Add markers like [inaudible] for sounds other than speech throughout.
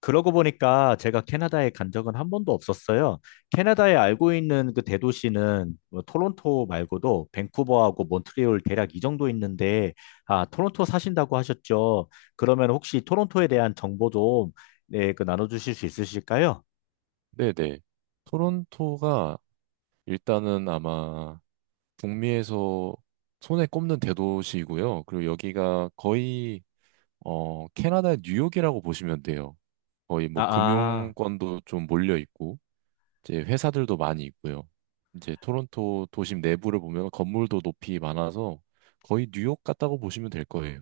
그러고 보니까 제가 캐나다에 간 적은 한 번도 없었어요. 캐나다에 알고 있는 그 대도시는 뭐 토론토 말고도 밴쿠버하고 몬트리올 대략 이 정도 있는데, 아, 토론토 사신다고 하셨죠? 그러면 혹시 토론토에 대한 정보 좀, 네, 그 나눠주실 수 있으실까요? 네네. 토론토가 일단은 아마 북미에서 손에 꼽는 대도시이고요. 그리고 여기가 거의 캐나다의 뉴욕이라고 보시면 돼요. 거의 아, 뭐 아. 금융권도 좀 몰려 있고 이제 회사들도 많이 있고요. 이제 토론토 도심 내부를 보면 건물도 높이 많아서 거의 뉴욕 같다고 보시면 될 거예요.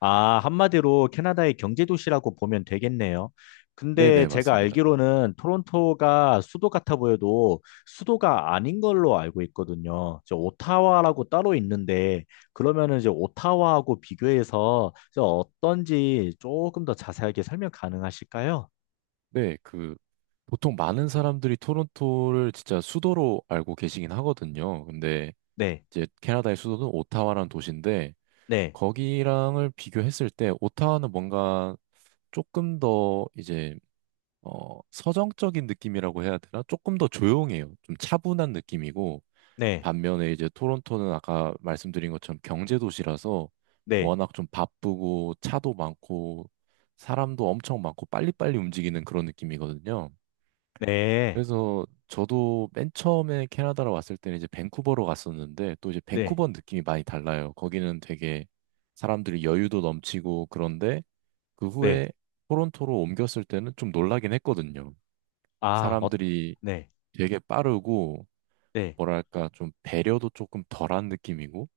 아, 한마디로 캐나다의 경제 도시라고 보면 되겠네요. 근데 네네, 제가 맞습니다. 알기로는 토론토가 수도 같아 보여도 수도가 아닌 걸로 알고 있거든요. 저 오타와라고 따로 있는데 그러면은 이제 오타와하고 비교해서 저 어떤지 조금 더 자세하게 설명 가능하실까요? 네, 그 보통 많은 사람들이 토론토를 진짜 수도로 알고 계시긴 하거든요. 근데 네, 이제 캐나다의 수도는 오타와라는 도시인데 네, 거기랑을 비교했을 때 오타와는 뭔가 조금 더 이제 서정적인 느낌이라고 해야 되나? 조금 더 조용해요. 좀 차분한 느낌이고 네, 반면에 이제 토론토는 아까 말씀드린 것처럼 경제 도시라서 네, 워낙 좀 바쁘고 차도 많고 사람도 엄청 많고 빨리빨리 움직이는 그런 느낌이거든요. 네, 그래서 저도 맨 처음에 캐나다로 왔을 때는 이제 밴쿠버로 갔었는데 또 이제 네, 밴쿠버 느낌이 많이 달라요. 거기는 되게 사람들이 여유도 넘치고 그런데 그 네. 후에 토론토로 옮겼을 때는 좀 놀라긴 했거든요. 아, 어, 사람들이 네, 되게 빠르고 네, 뭐랄까 좀 배려도 조금 덜한 느낌이고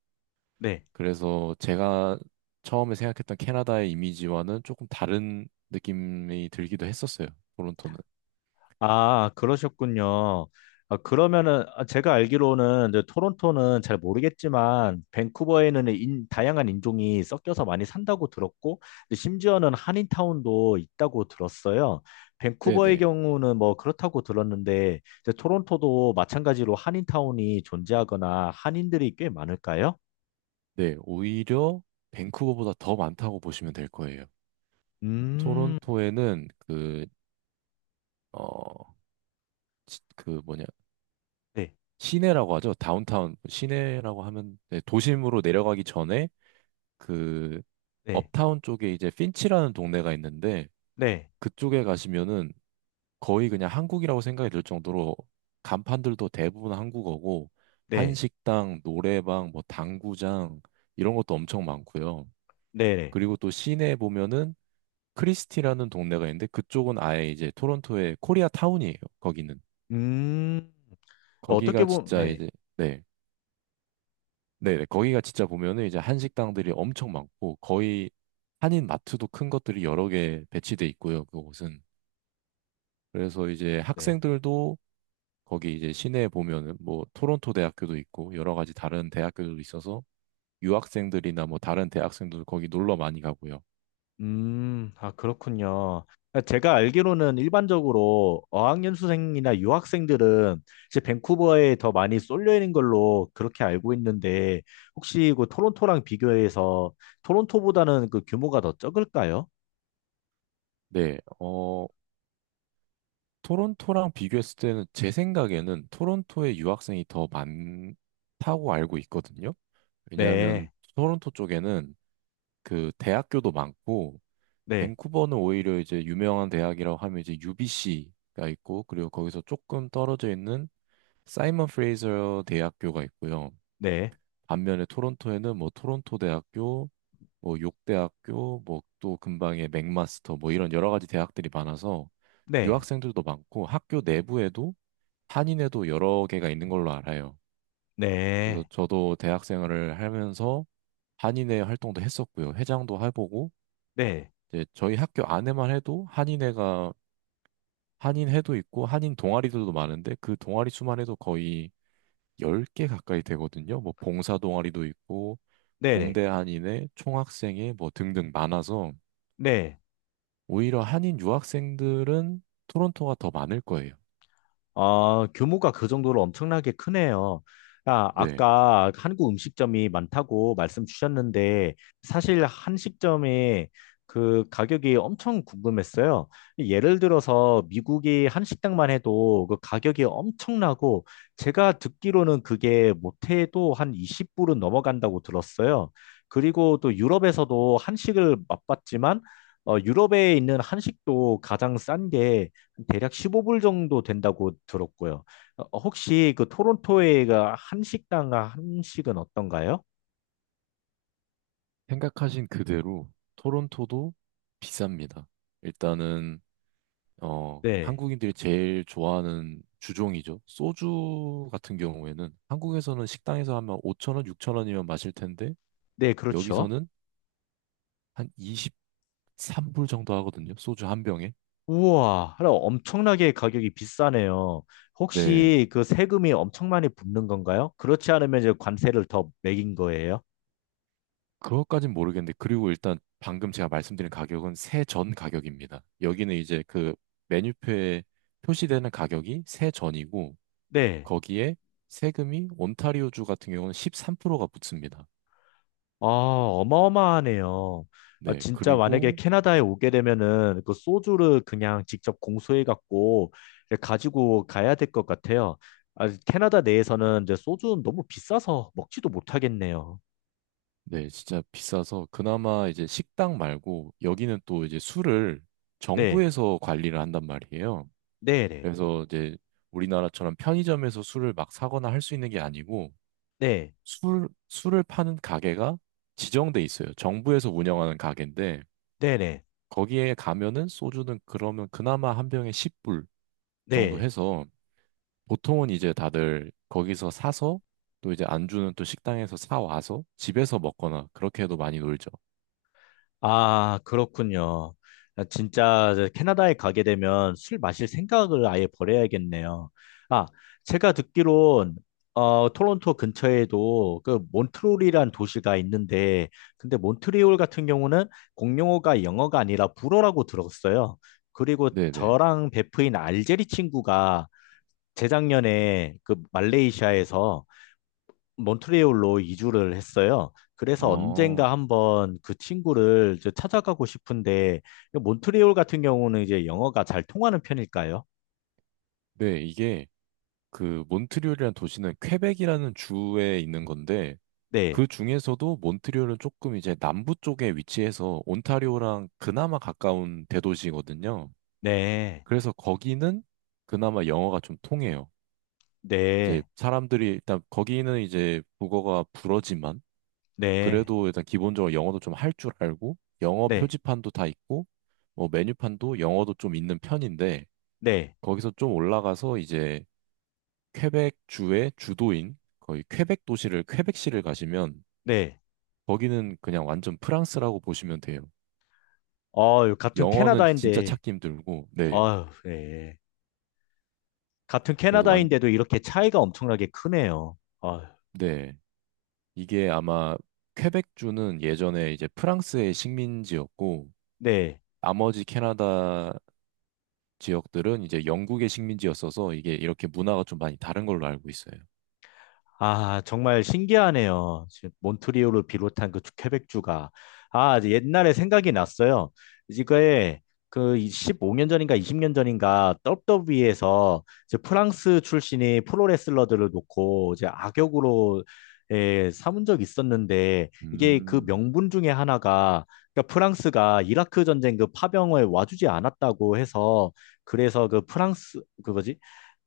네. 그래서 제가 처음에 생각했던 캐나다의 이미지와는 조금 다른 느낌이 들기도 했었어요. 토론토는. 아, 그러셨군요. 아, 그러면은 아, 제가 알기로는 이제 토론토는 잘 모르겠지만 밴쿠버에는 다양한 인종이 섞여서 많이 산다고 들었고 근데 심지어는 한인타운도 있다고 들었어요. 밴쿠버의 네네. 경우는 뭐 그렇다고 들었는데 이제 토론토도 마찬가지로 한인타운이 존재하거나 한인들이 꽤 많을까요? 네, 오히려 밴쿠버보다 더 많다고 보시면 될 거예요. 음, 토론토에는 그, 어, 그 뭐냐, 네, 시내라고 하죠. 다운타운, 시내라고 하면, 네, 도심으로 내려가기 전에 그, 네, 업타운 쪽에 이제 핀치라는 동네가 있는데 네, 그쪽에 가시면은 거의 그냥 한국이라고 생각이 들 정도로 간판들도 대부분 한국어고 네, 한식당, 노래방, 뭐 당구장 이런 것도 엄청 많고요. 네, 네. 그리고 또 시내에 보면은 크리스티라는 동네가 있는데 그쪽은 아예 이제 토론토의 코리아 타운이에요. 거기는 음, 어떻게 거기가 보면 진짜 네, 이제 네. 네, 네. 거기가 진짜 보면은 이제 한식당들이 엄청 많고 거의 한인 마트도 큰 것들이 여러 개 배치돼 있고요. 그곳은 그래서 이제 네. 학생들도 거기 이제 시내에 보면은 뭐 토론토 대학교도 있고 여러 가지 다른 대학교도 있어서 유학생들이나 뭐 다른 대학생들도 거기 놀러 많이 가고요. 아, 그렇군요. 그러니까 제가 알기로는 일반적으로 어학연수생이나 유학생들은 이제 밴쿠버에 더 많이 쏠려 있는 걸로 그렇게 알고 있는데 혹시 그 토론토랑 비교해서 토론토보다는 그 규모가 더 적을까요? 네. 토론토랑 비교했을 때는 제 생각에는 토론토에 유학생이 더 많다고 알고 있거든요. 왜냐하면 네, 토론토 쪽에는 그 대학교도 많고 네, 밴쿠버는 오히려 이제 유명한 대학이라고 하면 이제 UBC가 있고 그리고 거기서 조금 떨어져 있는 사이먼 프레이저 대학교가 있고요. 네, 반면에 토론토에는 뭐 토론토 대학교, 뭐 욕대학교, 뭐 또 근방에 맥마스터 뭐 이런 여러 가지 대학들이 많아서 네, 유학생들도 많고 학교 내부에도 한인회도 여러 개가 있는 걸로 알아요. 그래서 네, 저도 대학 생활을 하면서 한인회 활동도 했었고요. 회장도 해보고, 네, 이제 저희 학교 안에만 해도 한인회가, 한인회도 있고, 한인 동아리들도 많은데, 그 동아리 수만 해도 거의 10개 가까이 되거든요. 뭐, 봉사 동아리도 있고, 네, 네, 공대 한인회, 총학생회, 뭐, 등등 많아서, 네. 오히려 한인 유학생들은 토론토가 더 많을 거예요. 아, 규모가 그 정도로 엄청나게 크네요. 아, 네. 아까 한국 음식점이 많다고 말씀 주셨는데, 사실 한식점의 그 가격이 엄청 궁금했어요. 예를 들어서 미국의 한식당만 해도 그 가격이 엄청나고, 제가 듣기로는 그게 못해도 한 20불은 넘어간다고 들었어요. 그리고 또 유럽에서도 한식을 맛봤지만, 유럽에 있는 한식도 가장 싼 게, 대략 15불 정도 된다고 들었고요. 혹시 그 토론토에가 한식당 한식은 어떤가요? 생각하신 그대로 토론토도 비쌉니다. 일단은 네. 한국인들이 제일 좋아하는 주종이죠. 소주 같은 경우에는 한국에서는 식당에서 하면 5천 원, 6천 원이면 마실 텐데 네, 그렇죠. 여기서는 한 23불 정도 하거든요. 소주 한 병에. 우와, 하나 엄청나게 가격이 비싸네요. 네. 혹시 그 세금이 엄청 많이 붙는 건가요? 그렇지 않으면 이제 관세를 더 매긴 거예요? 그것까진 모르겠는데 그리고 일단 방금 제가 말씀드린 가격은 세전 가격입니다. 여기는 이제 그 메뉴표에 표시되는 가격이 세전이고 네. 거기에 세금이 온타리오주 같은 경우는 13%가 붙습니다. 아, 어마어마하네요. 아, 네, 진짜 만약에 그리고 캐나다에 오게 되면은 그 소주를 그냥 직접 공수해 갖고 가지고 가야 될 것 같아요. 아, 캐나다 내에서는 이제 소주는 너무 비싸서 먹지도 못하겠네요. 네, 진짜 비싸서 그나마 이제 식당 말고 여기는 또 이제 술을 네, 정부에서 관리를 한단 말이에요. 네, 네, 그래서 이제 우리나라처럼 편의점에서 술을 막 사거나 할 수 있는 게 아니고 네, 술을 파는 가게가 지정돼 있어요. 정부에서 운영하는 가게인데 네, 네, 거기에 가면은 소주는 그러면 그나마 한 병에 10불 정도 네. 해서 보통은 이제 다들 거기서 사서 또 이제 안주는 또 식당에서 사 와서 집에서 먹거나 그렇게 해도 많이 놀죠. 아, 그렇군요. 아, 진짜 저 캐나다에 가게 되면 술 마실 생각을 아예 버려야겠네요. 아, 제가 듣기론 토론토 근처에도 그 몬트리올이란 도시가 있는데 근데 몬트리올 같은 경우는 공용어가 영어가 아니라 불어라고 들었어요. 그리고 네네. 저랑 베프인 알제리 친구가 재작년에 그 말레이시아에서 몬트리올로 이주를 했어요. 그래서 언젠가 어. 한번 그 친구를 이제 찾아가고 싶은데, 몬트리올 같은 경우는 이제 영어가 잘 통하는 편일까요? 네, 이게 그 몬트리올이라는 도시는 퀘벡이라는 주에 있는 건데 네, 그 중에서도 몬트리올은 조금 이제 남부 쪽에 위치해서 온타리오랑 그나마 가까운 대도시거든요. 네, 그래서 거기는 그나마 영어가 좀 통해요. 이제 네, 사람들이 일단 거기는 이제 국어가 불어지만 네, 그래도 일단 기본적으로 영어도 좀 할 줄 알고 영어 네, 표지판도 다 있고 뭐 메뉴판도 영어도 좀 있는 편인데 네, 거기서 좀 올라가서 이제 퀘벡 주의 주도인 거의 퀘벡 도시를 퀘벡시를 가시면 네. 거기는 그냥 완전 프랑스라고 보시면 돼요. 어, 같은 영어는 진짜 캐나다인데, 찾기 힘들고 네. 아 네. 같은 그래서 완 캐나다인데도 이렇게 차이가 엄청나게 크네요. 아, 네. 이게 아마 퀘벡주는 예전에 이제 프랑스의 식민지였고 네. 나머지 캐나다 지역들은 이제 영국의 식민지였어서 이게 이렇게 문화가 좀 많이 다른 걸로 알고 있어요. 아, 정말 신기하네요. 지금 몬트리올을 비롯한 그 퀘벡주가. 아, 이제 옛날에 생각이 났어요. 이거에 그 15년 전인가 20년 전인가 WWE 에서 이제 프랑스 출신의 프로레슬러들을 놓고 이제 악역으로 예, 삼은 적이 있었는데 이게 그 음, 명분 중에 하나가 그러니까 프랑스가 이라크 전쟁 그 파병을 와주지 않았다고 해서 그래서 그 프랑스 그거지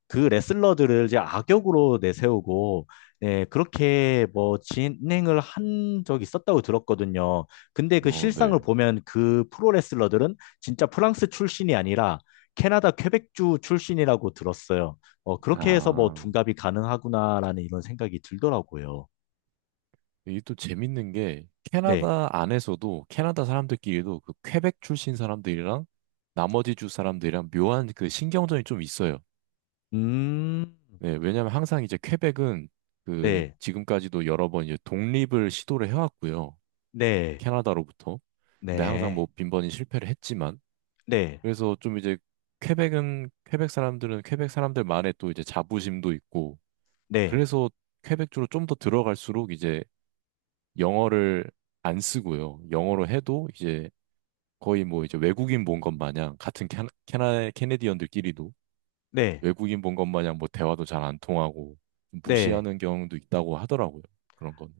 그 레슬러들을 이제 악역으로 내세우고 예, 그렇게 뭐 진행을 한 적이 있었다고 들었거든요. 근데 그 실상을 네. 보면 그 프로 레슬러들은 진짜 프랑스 출신이 아니라 캐나다 퀘벡주 출신이라고 들었어요. 그렇게 해서 뭐 아, 둔갑이 가능하구나라는 이런 생각이 들더라고요. 이게 또 재밌는 게 네. 캐나다 안에서도 캐나다 사람들끼리도 그 퀘벡 출신 사람들이랑 나머지 주 사람들이랑 묘한 그 신경전이 좀 있어요. 음. 네, 왜냐면 항상 이제 퀘벡은 그 네. 지금까지도 여러 번 이제 독립을 시도를 해왔고요. 네. 캐나다로부터. 근데 항상 뭐 네. 빈번히 실패를 했지만 네. 그래서 좀 이제 퀘벡은 퀘벡 사람들은 퀘벡 사람들만의 또 이제 자부심도 있고 네. 그래서 퀘벡 주로 좀 더 들어갈수록 이제 영어를 안 쓰고요. 영어로 해도 이제 거의 뭐 이제 외국인 본 것 마냥 같은 캐네디언들끼리도 네. 외국인 본 것 마냥 뭐 대화도 잘 안 통하고 네. 무시하는 경우도 있다고 하더라고요. 그런 건.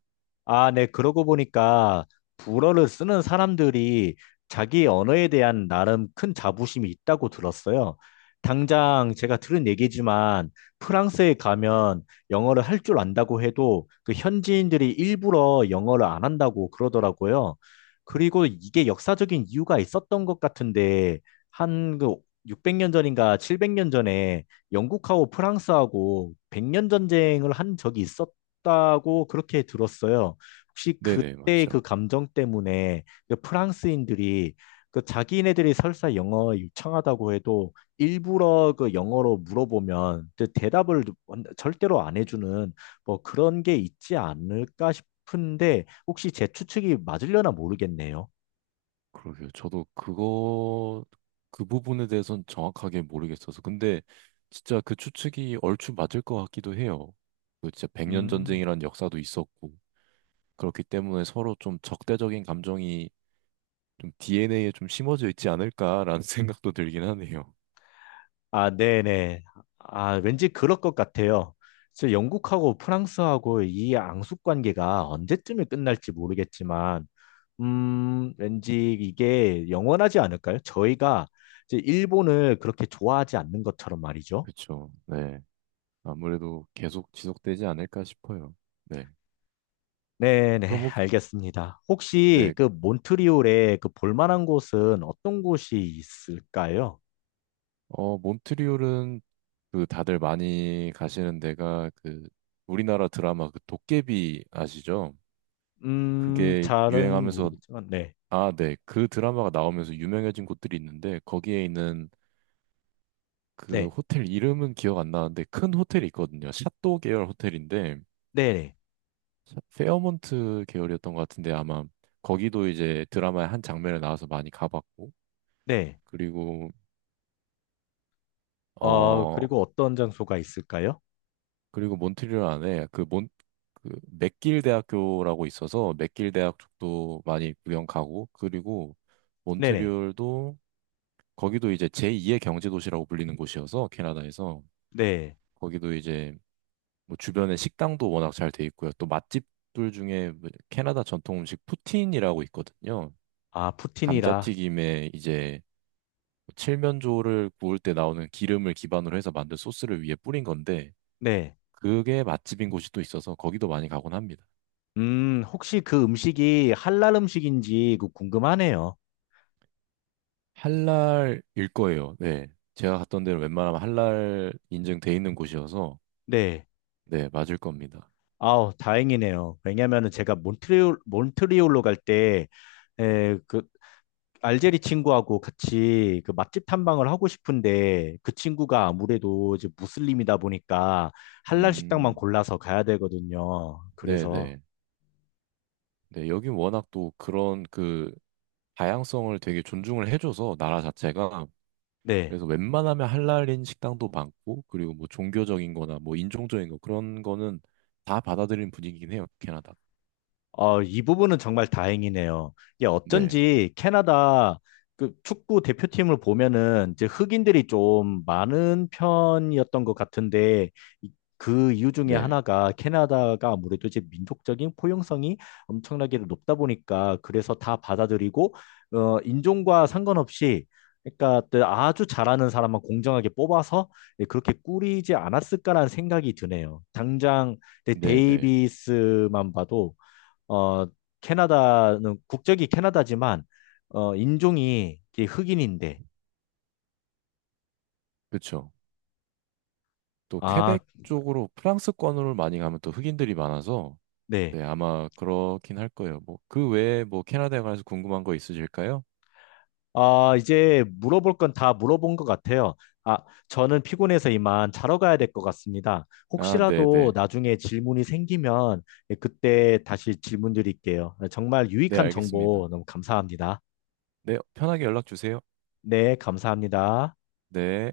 아, 네. 그러고 보니까 불어를 쓰는 사람들이 자기 언어에 대한 나름 큰 자부심이 있다고 들었어요. 당장 제가 들은 얘기지만 프랑스에 가면 영어를 할 줄 안다고 해도 그 현지인들이 일부러 영어를 안 한다고 그러더라고요. 그리고 이게 역사적인 이유가 있었던 것 같은데 한 그 600년 전인가 700년 전에 영국하고 프랑스하고 100년 전쟁을 한 적이 있었 다고 그렇게 들었어요. 혹시 네네, 그때 그 맞죠. 감정 때문에 그 프랑스인들이 그 자기네들이 설사 영어 유창하다고 해도 일부러 그 영어로 물어보면 그 대답을 절대로 안 해주는 뭐 그런 게 있지 않을까 싶은데 혹시 제 추측이 맞으려나 모르겠네요. 그러게요. 그 부분에 대해서는 정확하게 모르겠어서. 근데 진짜 그 추측이 얼추 맞을 것 같기도 해요. 그 진짜 백년 음, 전쟁이란 역사도 있었고, 그렇기 때문에 서로 좀 적대적인 감정이 좀 DNA에 좀 심어져 있지 않을까라는 [laughs] 생각도 들긴 하네요. 아, 네네. 아, 왠지 그럴 것 같아요. 그래서 영국하고 프랑스하고 이 앙숙 관계가 언제쯤에 끝날지 모르겠지만 왠지 이게 영원하지 않을까요? 저희가 이제 일본을 그렇게 좋아하지 않는 것처럼 말이죠. 그쵸. 네. 아무래도 계속 지속되지 않을까 싶어요. 네. 네네, 그럼 혹시, 알겠습니다. 혹시 네. 그 몬트리올에 그 볼만한 곳은 어떤 곳이 있을까요? 몬트리올은 그 다들 많이 가시는 데가 그 우리나라 드라마 그 도깨비 아시죠? 그게 잘은 유행하면서 모르겠지만, 네, 아, 네. 그 드라마가 나오면서 유명해진 곳들이 있는데 거기에 있는 그 네, 호텔 이름은 기억 안 나는데 큰 호텔이 있거든요. 샤또 계열 호텔인데 네네, 페어몬트 계열이었던 것 같은데 아마 거기도 이제 드라마의 한 장면에 나와서 많이 가봤고 네. 그리고 어, 어, 그리고 어떤 장소가 있을까요? 그리고 몬트리올 안에 그 맥길 대학교라고 있어서 맥길 대학 쪽도 많이 구경 가고 그리고 네네, 몬트리올도 거기도 이제 제2의 경제 도시라고 불리는 곳이어서 캐나다에서 네. 거기도 이제 뭐 주변에 식당도 워낙 잘 돼 있고요. 또 맛집들 중에 뭐 캐나다 전통 음식 푸틴이라고 있거든요. 아, 푸틴이라, 감자튀김에 이제 뭐 칠면조를 구울 때 나오는 기름을 기반으로 해서 만든 소스를 위에 뿌린 건데 네. 그게 맛집인 곳이 또 있어서 거기도 많이 가곤 합니다. 혹시 그 음식이 할랄 음식인지 그 궁금하네요. 할랄일 거예요. 네. 제가 갔던 데는 웬만하면 할랄 인증돼 있는 곳이어서 네. 네, 맞을 겁니다. 아우, 다행이네요. 왜냐면은 제가 몬트리올로 갈 때, 그, 알제리 친구하고 같이 그 맛집 탐방을 하고 싶은데, 그 친구가 아무래도 이제 무슬림이다 보니까, 할랄 식당만 음. 골라서 가야 되거든요. 네, 그래서, 네. 네, 여긴 워낙 또 그런 그 다양성을 되게 존중을 해줘서 나라 자체가 네. 그래서 웬만하면 할랄인 식당도 많고 그리고 뭐 종교적인 거나 뭐 인종적인 거 그런 거는 다 받아들이는 분위기긴 해요, 캐나다. 아, 이 부분은 정말 다행이네요. 이게 네. 어쩐지 캐나다 그 축구 대표팀을 보면은 이제 흑인들이 좀 많은 편이었던 것 같은데 이- 그 이유 중에 네. 하나가 캐나다가 아무래도 이제 민족적인 포용성이 엄청나게 높다 보니까 그래서 다 받아들이고 인종과 상관없이 그러니까 또 아주 잘하는 사람만 공정하게 뽑아서 예, 그렇게 꾸리지 않았을까라는 생각이 드네요. 당장 네, 네. 데이비스만 봐도 어, 캐나다는 국적이 캐나다지만 인종이 이게 흑인인데 그쵸 또 아, 퀘벡 쪽으로 프랑스권으로 많이 가면 또 흑인들이 많아서 네. 네, 아마 그렇긴 할 거예요. 뭐 그 외에 뭐 캐나다에 관해서 궁금한 거 있으실까요? 아, 이제 물어볼 건 다 물어본 것 같아요. 아, 저는 피곤해서 이만 자러 가야 될 것 같습니다. 아, 네, 혹시라도 네. 나중에 질문이 생기면 그때 다시 질문 드릴게요. 정말 네, 유익한 알겠습니다. 정보 너무 감사합니다. 네, 편하게 연락 주세요. 네, 감사합니다. 네.